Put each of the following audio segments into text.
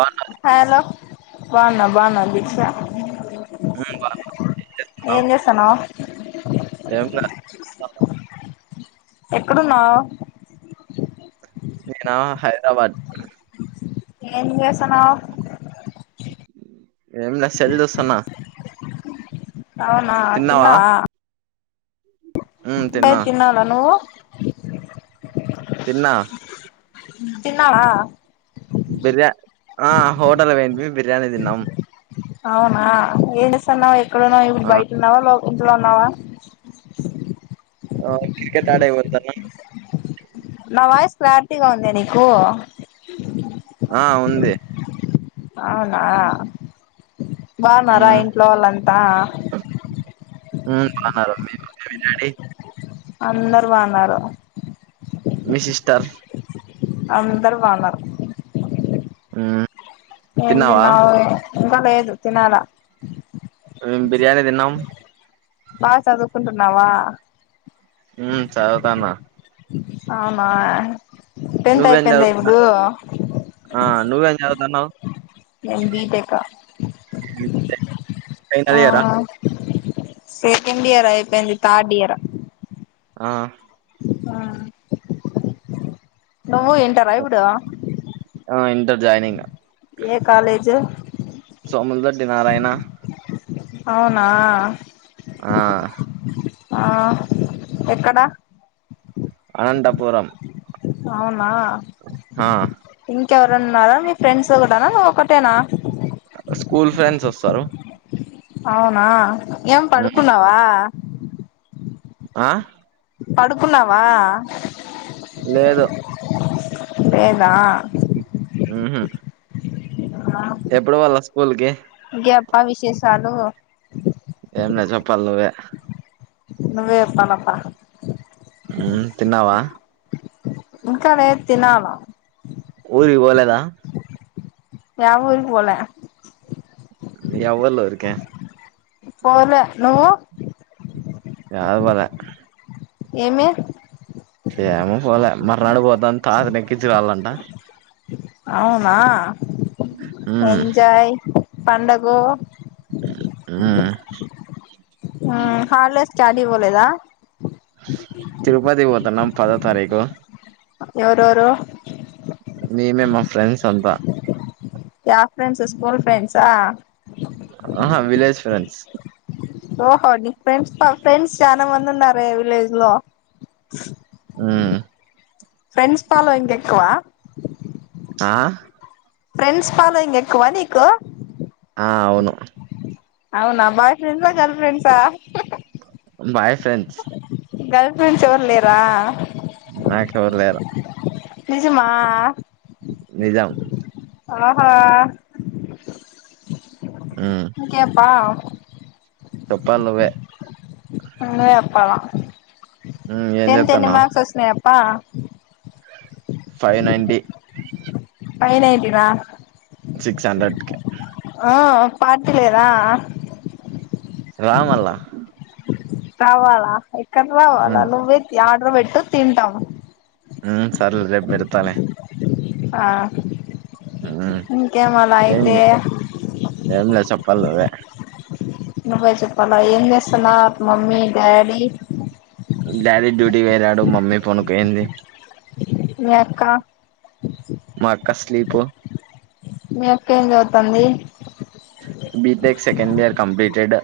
బాగా హలో బాగున్నా బాగున్నావ దీక్ష ఏం చేస్తున్నావు చేస్తానవ్ ఏం లే ఎక్కడున్నావ్ నినా హైదరాబాద్ ఎం చేస్తున్నావ్ ఏం లే సెల్ చూస్తున్న అవునా తిన్నావా ఉమ్, లే తిన్నా తినాలే నువ్వు తిన్నా తిన్నావా బిర్యా ఆ హోటల్ కు పోఇంటిమి బిర్యాణి తిన్నాం అవునా ఏం చేస్తున్నావ్ ఎక్కడున్నావ్ ఇప్పుడు ఆ, బయటున్నావా లో ఇంట్లో ఉన్నావా అ క్రికెట్ ఆడేక్ పోతనం నా వాయిస్ క్లారిటీగా ఉంది నీకు ఆ ఉంది అవునా బాగున్నారా ఉమ్, ఇంట్లో వాళ్ళంతా మ్ బాగున్నారండి మీ [unintelligible] అందరు బాగున్నారు మీ సిస్టార్ అందరు బాగున్నారు మ్ ఎం తిన్నావ్ ఇంకా లేదు తినలే ఉమ్, బిర్యానీ తిన్నాం బా చదువుకుంటున్నావా మ్ చదువుతానా అవునా టెన్త్ నువ్వేం అయిపోఇంది చదువు ఇప్పుడు ఆ, నువ్వేం చదువుతున్నావు ఏంది బిటేకా ఫైనల్ ఆ ఇయరా సెకండ్ ఇయర్ అయిపోయింది థర్డ్ ఇయర్ ఆ ఆ నువ్వు ఇంటార ఇప్పుడు ఇంటర్ జాయినింగ్ ఏ కాలేజ్ సోములు దొడ్డి నారాయణ అవునా ఆ ఆ ఎక్కడా అనంతపురం అవునా ఆ ఇ కేవరన్నా ఉన్నారా మీ ఫ్రెండ్స్ కూడానా నువ్ ఒకటేనా స్కూల్ ఫ్రెండ్స్ వస్తారు అవునా ఏం మ్మ్ పడుకున్నావా ఆ పడుకున్నావా లేదు లేదా మ్ హు ఎప్పుడు పోళ్ళ స్కూల్కి చదువు ఎం లే చెప్పాలే నువ్వే నువ్వే చెప్పులబ్బ మ్ తిన్నావా ఇంకా లెద్ తినాల ఊరికి పోలేదా యా ఊరుకి పోలే ఎవ్వలురికీ పోలే నువ్వు య పోలె ఏమి ఎమో పోలే మరనాడు పోతాని తాతని ఎక్కించు రావాళ్లంట అవునా మ్మ్ ఎంజాయ్ పండగో ఊ ఆ హాలిడేస్ కి యాడికి పోలేదా తిరుపతి పోతున్నాం పదో తారీఖు ఎవరోరు మేమే మా ఫ్రెండ్స్ అంతా యా ఫ్రెండ్స్ స్కూల్ ఫ్రెండ్సా ఆహా విలేజ్ ఫ్రెండ్స్ ఓహో నీకు ఫ్రెండ్స్ ఫ్రెండ్స్ చానా మంది ఉన్నారే విలేజ్ లో ఉ ఫ్రెండ్స్ ఫాలోయింగ్ ఎక్కువ ఆ ఫ్రెండ్స్ పాలో ఇంగ్ ఎక్కువ నీకు ఆ అవును అవునా బాయ్ ఫ్రెండ్సా గర్ల్ ఫ్రెండ్సా బాయ్ ఫ్రెండ్స్ గర్ల్ ఫ్రెండ్స్ ఎవరు లేరా నాకెవరు లేరు నిజమా నిజం ఆహా ఇంకేంప్పా చెప్పలి నువ్వే నువ్వే ఎప్పాల మ్మ్ ఏం టెన్త్ ఎన్ని చేత్తన్నావ్ మార్స్ వచ్చినాయి అప్ ప్పా ఫైవ్ నైంటీ ఫైవ్ నైన్టి నా సిక్స్ హండ్రెడ్ కి ఒ పార్టీ లేదా రా మల్ల రావాలా ఎక్కడ రావాలా ఉమ్ నువ్వే ఆర్డర్ పెట్టు తింటాము ఉ సర్లే రేప్ పెడతాలే ఆ ఉమ్ ఇంకేం మలైతే పల్ నువ్వే నువ్వే చెప్పాల ఏం చేస్తున్నార్ మమ్మీ డాడీ డాడీ డ్యూటీ పోయినాడు మమ్మీ పనుకోయింది మీ అక్క మా అక్క స్లీప్ మీ అక్క ఏం చదువుతాంది బిటెక్ సెకండ్ ఇయర్ కంప్లీటెడ్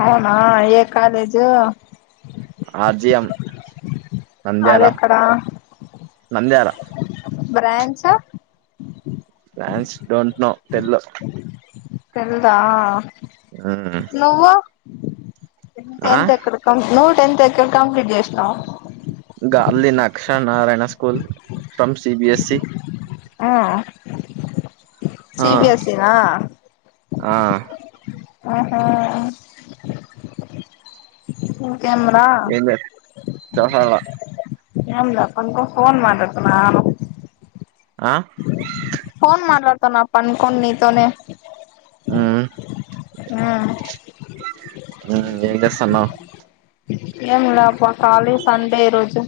అవునా ఏ కాలేజు ఆర్జిఎం నంద్యాల అదెక్కడ Nandyal branch branch don't know తెల్వదు తెల్దా నువ్వు మ్ టెన్త్ ఎక్కడ కం నువ్వు టెన్త్ ఎక్కడ కంప్లీట్ చేసినావు గలీ నక్క్ష నారాయణ స్కూల్ ఫ్రమ్ సిబిఎస్సి ఆ ఆ సిబిఎస్సీనా ఆ ఆహా కేం రా ఏం లే చెప్పాలా ఏంముంది అక్కో ఫోన్ మాట్లాడుతున్నాను ఆ ఫోన్ ఫోన్ మాట్లాడుతున్న పండుకొని నీతోనే ఉమ్ ఆ మ్ ఏం చేస్తన్నావ్ ఏంలే అబ్బ ఖాలీ సండే ఈరోజు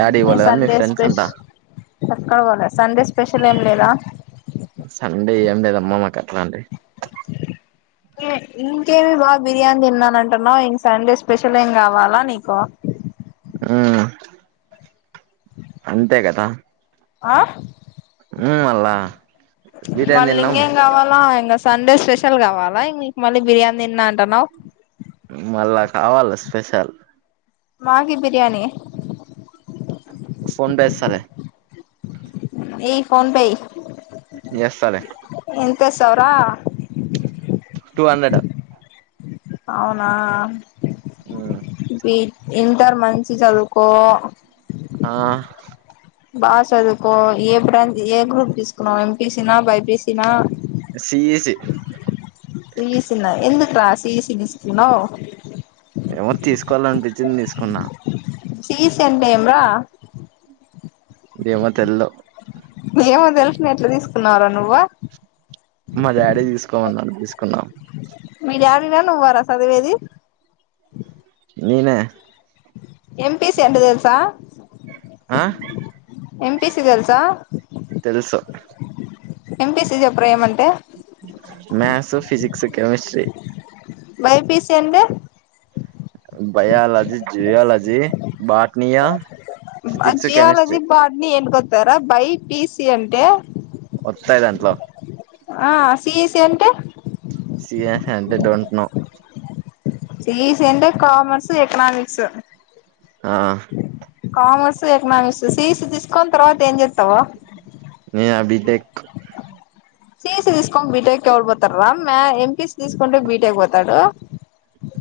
యాడికి న పోలేదా మీ సండే ఫ్రెండ్స్ స్పెష అంతా ఎక్కడ పోలే సండే స్పెషల్ ఏం లేదా సండే ఏం లేదమ్మా మాకు అట్లాటివి ఇంకేమి బాగా బిర్యానీ తిన్నాను అంటున్నావు ఇం సండే స్పెషల్ ఏం కావాలా నీకు మ్ అంతే కదా ఆ ఉమ్ మళ్ళా బిర్యానీ మళ్ళ తిన్నాం ఇంగెం కావాలా ఇంగ సండే స్పెషల్ కావాలా మీకు మళ్ళ బిర్యానీ తిన్నా అంటున్నవ్ మళ్ళా కావాల స్పెషల్ మాకీ బిర్యానీ ఫోన్ పె చేస్తాలే ఏయ్ ఫోన్ పే ఏయ్ ఎస్తాలే ఎంతెస్తావ్ రా టూ హండ్రెడ్ అవునా ఆ బి ఇంటర్ మంచి చదువుకో ఆ బాగా చదుకో ఏ బ్రాంచ్ ఏ గ్రూప్ తీసుకున్నావు ఎంపీసిన బైపిసిన సిఈసి సిఈసీ నా ఎందుకు రా సీఈసి తీసుకున్నావ్ ఏమో తీసుకోవాలనిపించింది తీసుకున్నా సీఈసీ అంటే ఏం రా ఏమో తెల్దు మేమో తెలిసిన ఎట్లా తీసుకున్నవు రా నువ్వు కున్న నేనా నువ్వు రా సదివేది నినే ఎంపిసి అంటే తెలుసా ఆ ఎంపిసి తెల్సా తెలుసు ఎంపిసి చేప్రా ఏ మం మ్యాథస్ ఫిజక్స్ కెమిస్ట్రిీ బైపీసి అంటే బయాలజీ జుయాలజీ బ జియాలజీ బార్డ్ని ఎనుకొస్తాది రా బై పి సిీ అంటే ఒత్తయి దాంట్లో ఆ సిఇసి అంటే సిఈ సి అంటే డోంట్ నో సీఇసి అంటే కమర్స్ ఎకనమిక్స్ ఆ కామర్సు ఎకనామిక్స్ సీఇసి తీసుకొని తర్వాత ఏం చేస్తావ్ నినా బి టే క్ సిఇసి తీస్కోని బిటెక్ ఎవల్ పోతర్ర ఎం పిసి తీస్కొని బిటెక్ పో తాడు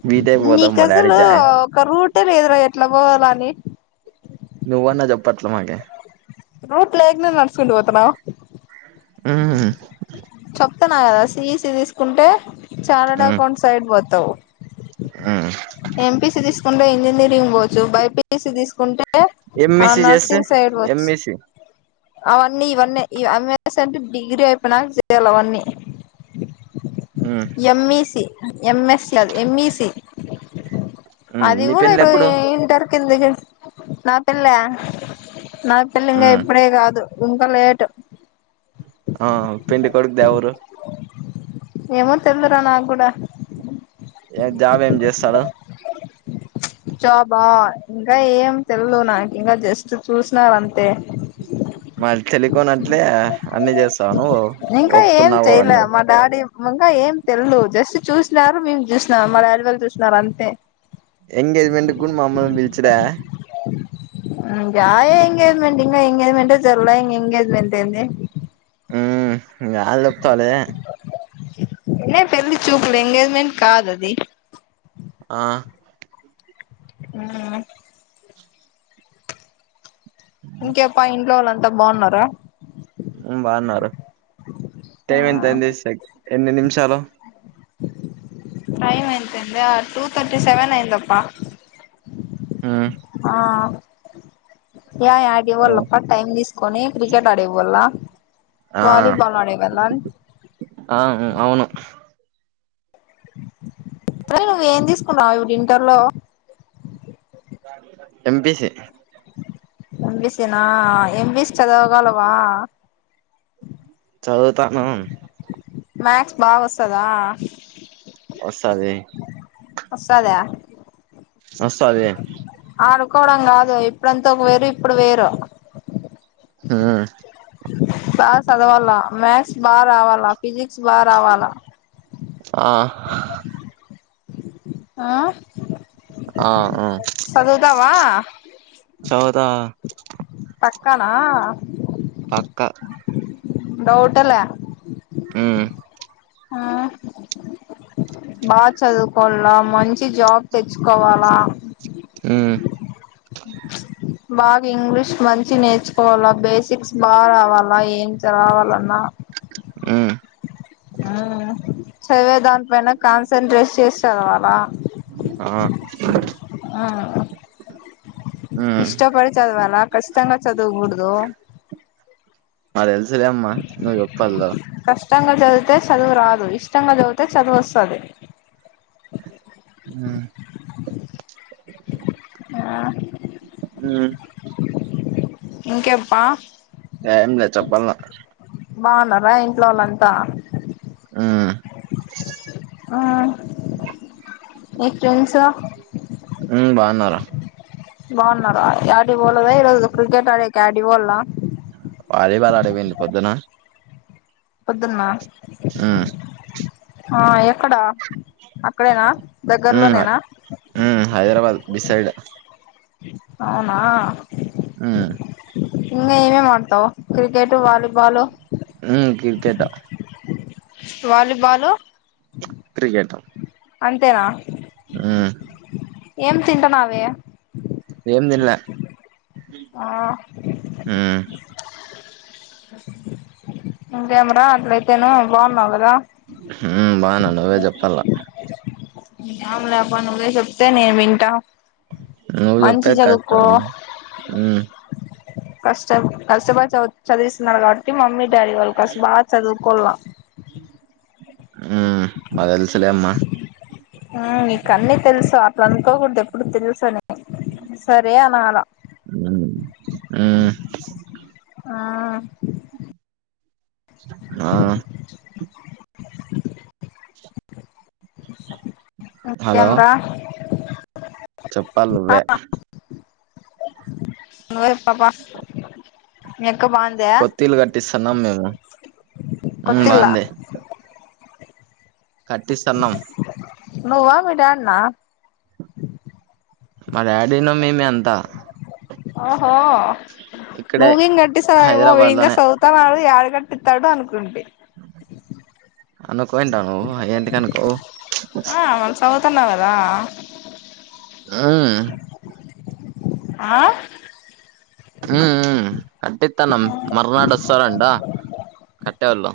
బీటెక్ పోదాం నీకు మా డాడీ అసలు జాయిన్ ఒక రూటే లేదురా ఎట్లా పోవాల అని నువ్వ న్న చేప్పట్లే మాగి రూట్ లేకనే నడుచుకుంటూ పోతున్నవ్ మ్ స్తున్న కదా సిఈసీ తీసుకుంటే చటెడ్ అకౌంట్ సైడ్ పోతావు మ్ ఎంపీసి తీసుకుంటే ఇంజనీరింగ్ పోవచ్చు బైపీసి తీసుకుంటే ఎంఈసి చేస్తే నర్సింగ్ సైడ్ పోవచ్ ఎంఈసి అవన్నీ ఇవన్నీ అమ్ అసోంటీయి డిగ్రీ అయిపోయినాక చేయాల అవన్నీ ఉమ్ ఎంఈసి ఎంఎస్ కదా ఎంఈసి ఉమ్ అది నీ కూడా పెండ్లి ర్ ఎప్పుడు ఇంటర్ కిందికి నా పెల్ల నా పెల్లింగా ఉమ్ ఇప్పుడే కాద్ దు ఇంకా లేట్ ఆ పిండి కొడుక్ దేవురు ఏమో తెల్దురా నాకు కూడా ఏ జాబ్ ఏం చేస్తాడు జాబ్ అ ఇంకా ఏం తెల్దు నాకు ఇంకా జస్ట్ చూసినారు అంతే మరి తెలికోనట్లే అన్నిీ చేస్తావ నువ్వు ఇంకా ఏం చేయలే ఒప్పుకున్నావన్నీ మా డాడీ ఇంకా ఏం తెల్దు జస్ట్ చూసినారు మేము చూసినాము మ డాడీ వాళ్లు చూసినరంతే ఎంగేజ్మెంట్ కూడా మమ్మల్ని పిలిచుడే గా ఎంగేజ్మెంట్ ఇంగ ఎంగేజ్మెంట్ే జర్లే ఇంగ ఎంగేజ్మెంట్ ఎంది మ్ గల్ చెప్తలే లే పెళ్లి చూపూలు ఎంగేజ్మెంట్ కాదది ఆ ఆ ఇంకేప్ప ఇంట్లో వాళ్ళు అంతా బాగున్నారా మ్ బాగున్నారు టైం ఎంత అఇంది ఎన్ని నిమిషాలు టైమ్ ఎంత అయింద టూ థర్టీ సెవెన్ అయిందబ్బ ఆ ఆ యా ఆడేవాళ్ళ పక్క టైమ్ తీసుకొని క్రికెట్ ఆడేకిపోళ్ళ ఆ ఆ అవును అరే నువ్ ఏం తీసుకున్నావు ఇంటర్ లో ఎంపిసి ఎంపిసినా ఎంపిసి చదవగలవా చదువుతాను మ్యాక్స్ బాగా వస్తందా వస్తది వస్తదా వస్తాది ఆడుకోవడం కాదు ఇప్పుడంతా ఒగ వేరు ఇప్పుడు వేరు ఉ బా సదవల్ల మ్యాథ్స్ బా రావల్ల ఫిజిక్స్ బా రావాలా ఆ ఉ ఆ ఉ వా చవుతా పక్కనా పక్క డౌటల ఉ ఆ బా చదువుకోల్ల మంచి జాబ్ తెచ్చుకోవాలా ఉమ్ బాగా ఇంగ్లీష్ మంచి నేర్చుకోవాలా బేసిక్స్ బా రావాలా ఏం చిగ రావాలన్నా ఉమ్ చదివేదాం పోయిన కాన్సన్ంట్రేట్ చేసి చదవాలా ఆ ఆ ఉమ్ ఇష్టపడి చదవాలా కష్టంగా చదువకూడదు మా తెల్సులెమ్మ నువ్ చెప్పల్ల కష్టంగా చదివితే చదువు రాదు ఇష్టంగా చదివితే చదువు వస్తది ఉ ఇంకేం పా ఏం లే చప్పల్ల బాగున్నారా ఇంట్లో వాళ్ళంతా ఉమ్ ఊ ఈ ఫ్రెండ్స్ ఉ బాగున్నారు బాగున్నారా యాటికి పోలేదా ఇరోజు క్రికెట్ ఆడేకి యాటికి పోల్ల వాలీబాల్ ఆడేకి పోయింటి పొద్దున పొద్దున్న ఉ ఆ ఎక్కడా అక్కడేనా ఉమ్ దగ్గరలోనేనా ఉమ్ హైదరాబాద్ బిసైడ్ అవునా ఉ ఇంగ ఏమేం ఆడతావ్ క్రికెట్ వాలీబాల్ ఉ క్రికెట్ వాలీబాలు క్రికెట్ అంతేనా ఆ ఏం తింటాన్నావే ఎంతిన్లే ఆ ఇంకెమెరా అట్లయితేను బాగున్నావు కదా హ్మ్ బాగున్నా నువ్వే చెప్పాల ఏం లేప్ప నువ్వు చెప్తే నేన్ వింటా నువ్వు మంచి చెప్పేది చదువుకో కష్టం ఉమ్ కష్టం కస్టపడి చ చదివిస్తునారకాబ్బటి మమ్మి డాడి వాళ్ళ కోసం బా చదువుకోల్లా ఉమ్ మాకు తెలుసులేమ్మా ఆ నీకన్నీ తెలుసు అ అనుకోకూడదు ఎప్పుడు తెలుసు అని సరే అనాలా ఆ హ్మ్ ఆ ఆ హలో ఇంకేంరా చెప్పాలి నువ్వే నువ్వే పాపా అ కొత్తల్లు కట్టిస్తాన్నాం మేము ఉమ్ కొత్తల్లా కట్టిస్తాణ్ణం నువ్వా మీ డాడ్నా మా డాడీనాో మేమే అంతా ఆఓహో ఇక్కడే నువ్వేం గట్టిస్తావ్ ఆయాబాబు హైదరాబాద్ ఇంక లోనే చదువుతారాదు ఏడ్ కట్టిత్తడు అనుకుంటి అనుకోఅంటావు ఎందుకనుకోవు ఆ మళ్న చదువుతున్నావ్ కదా ఆ ఆ హ్మ్ కట్టితనం మర్నాడు వస్తాడంట కట్టేవాళ్ళు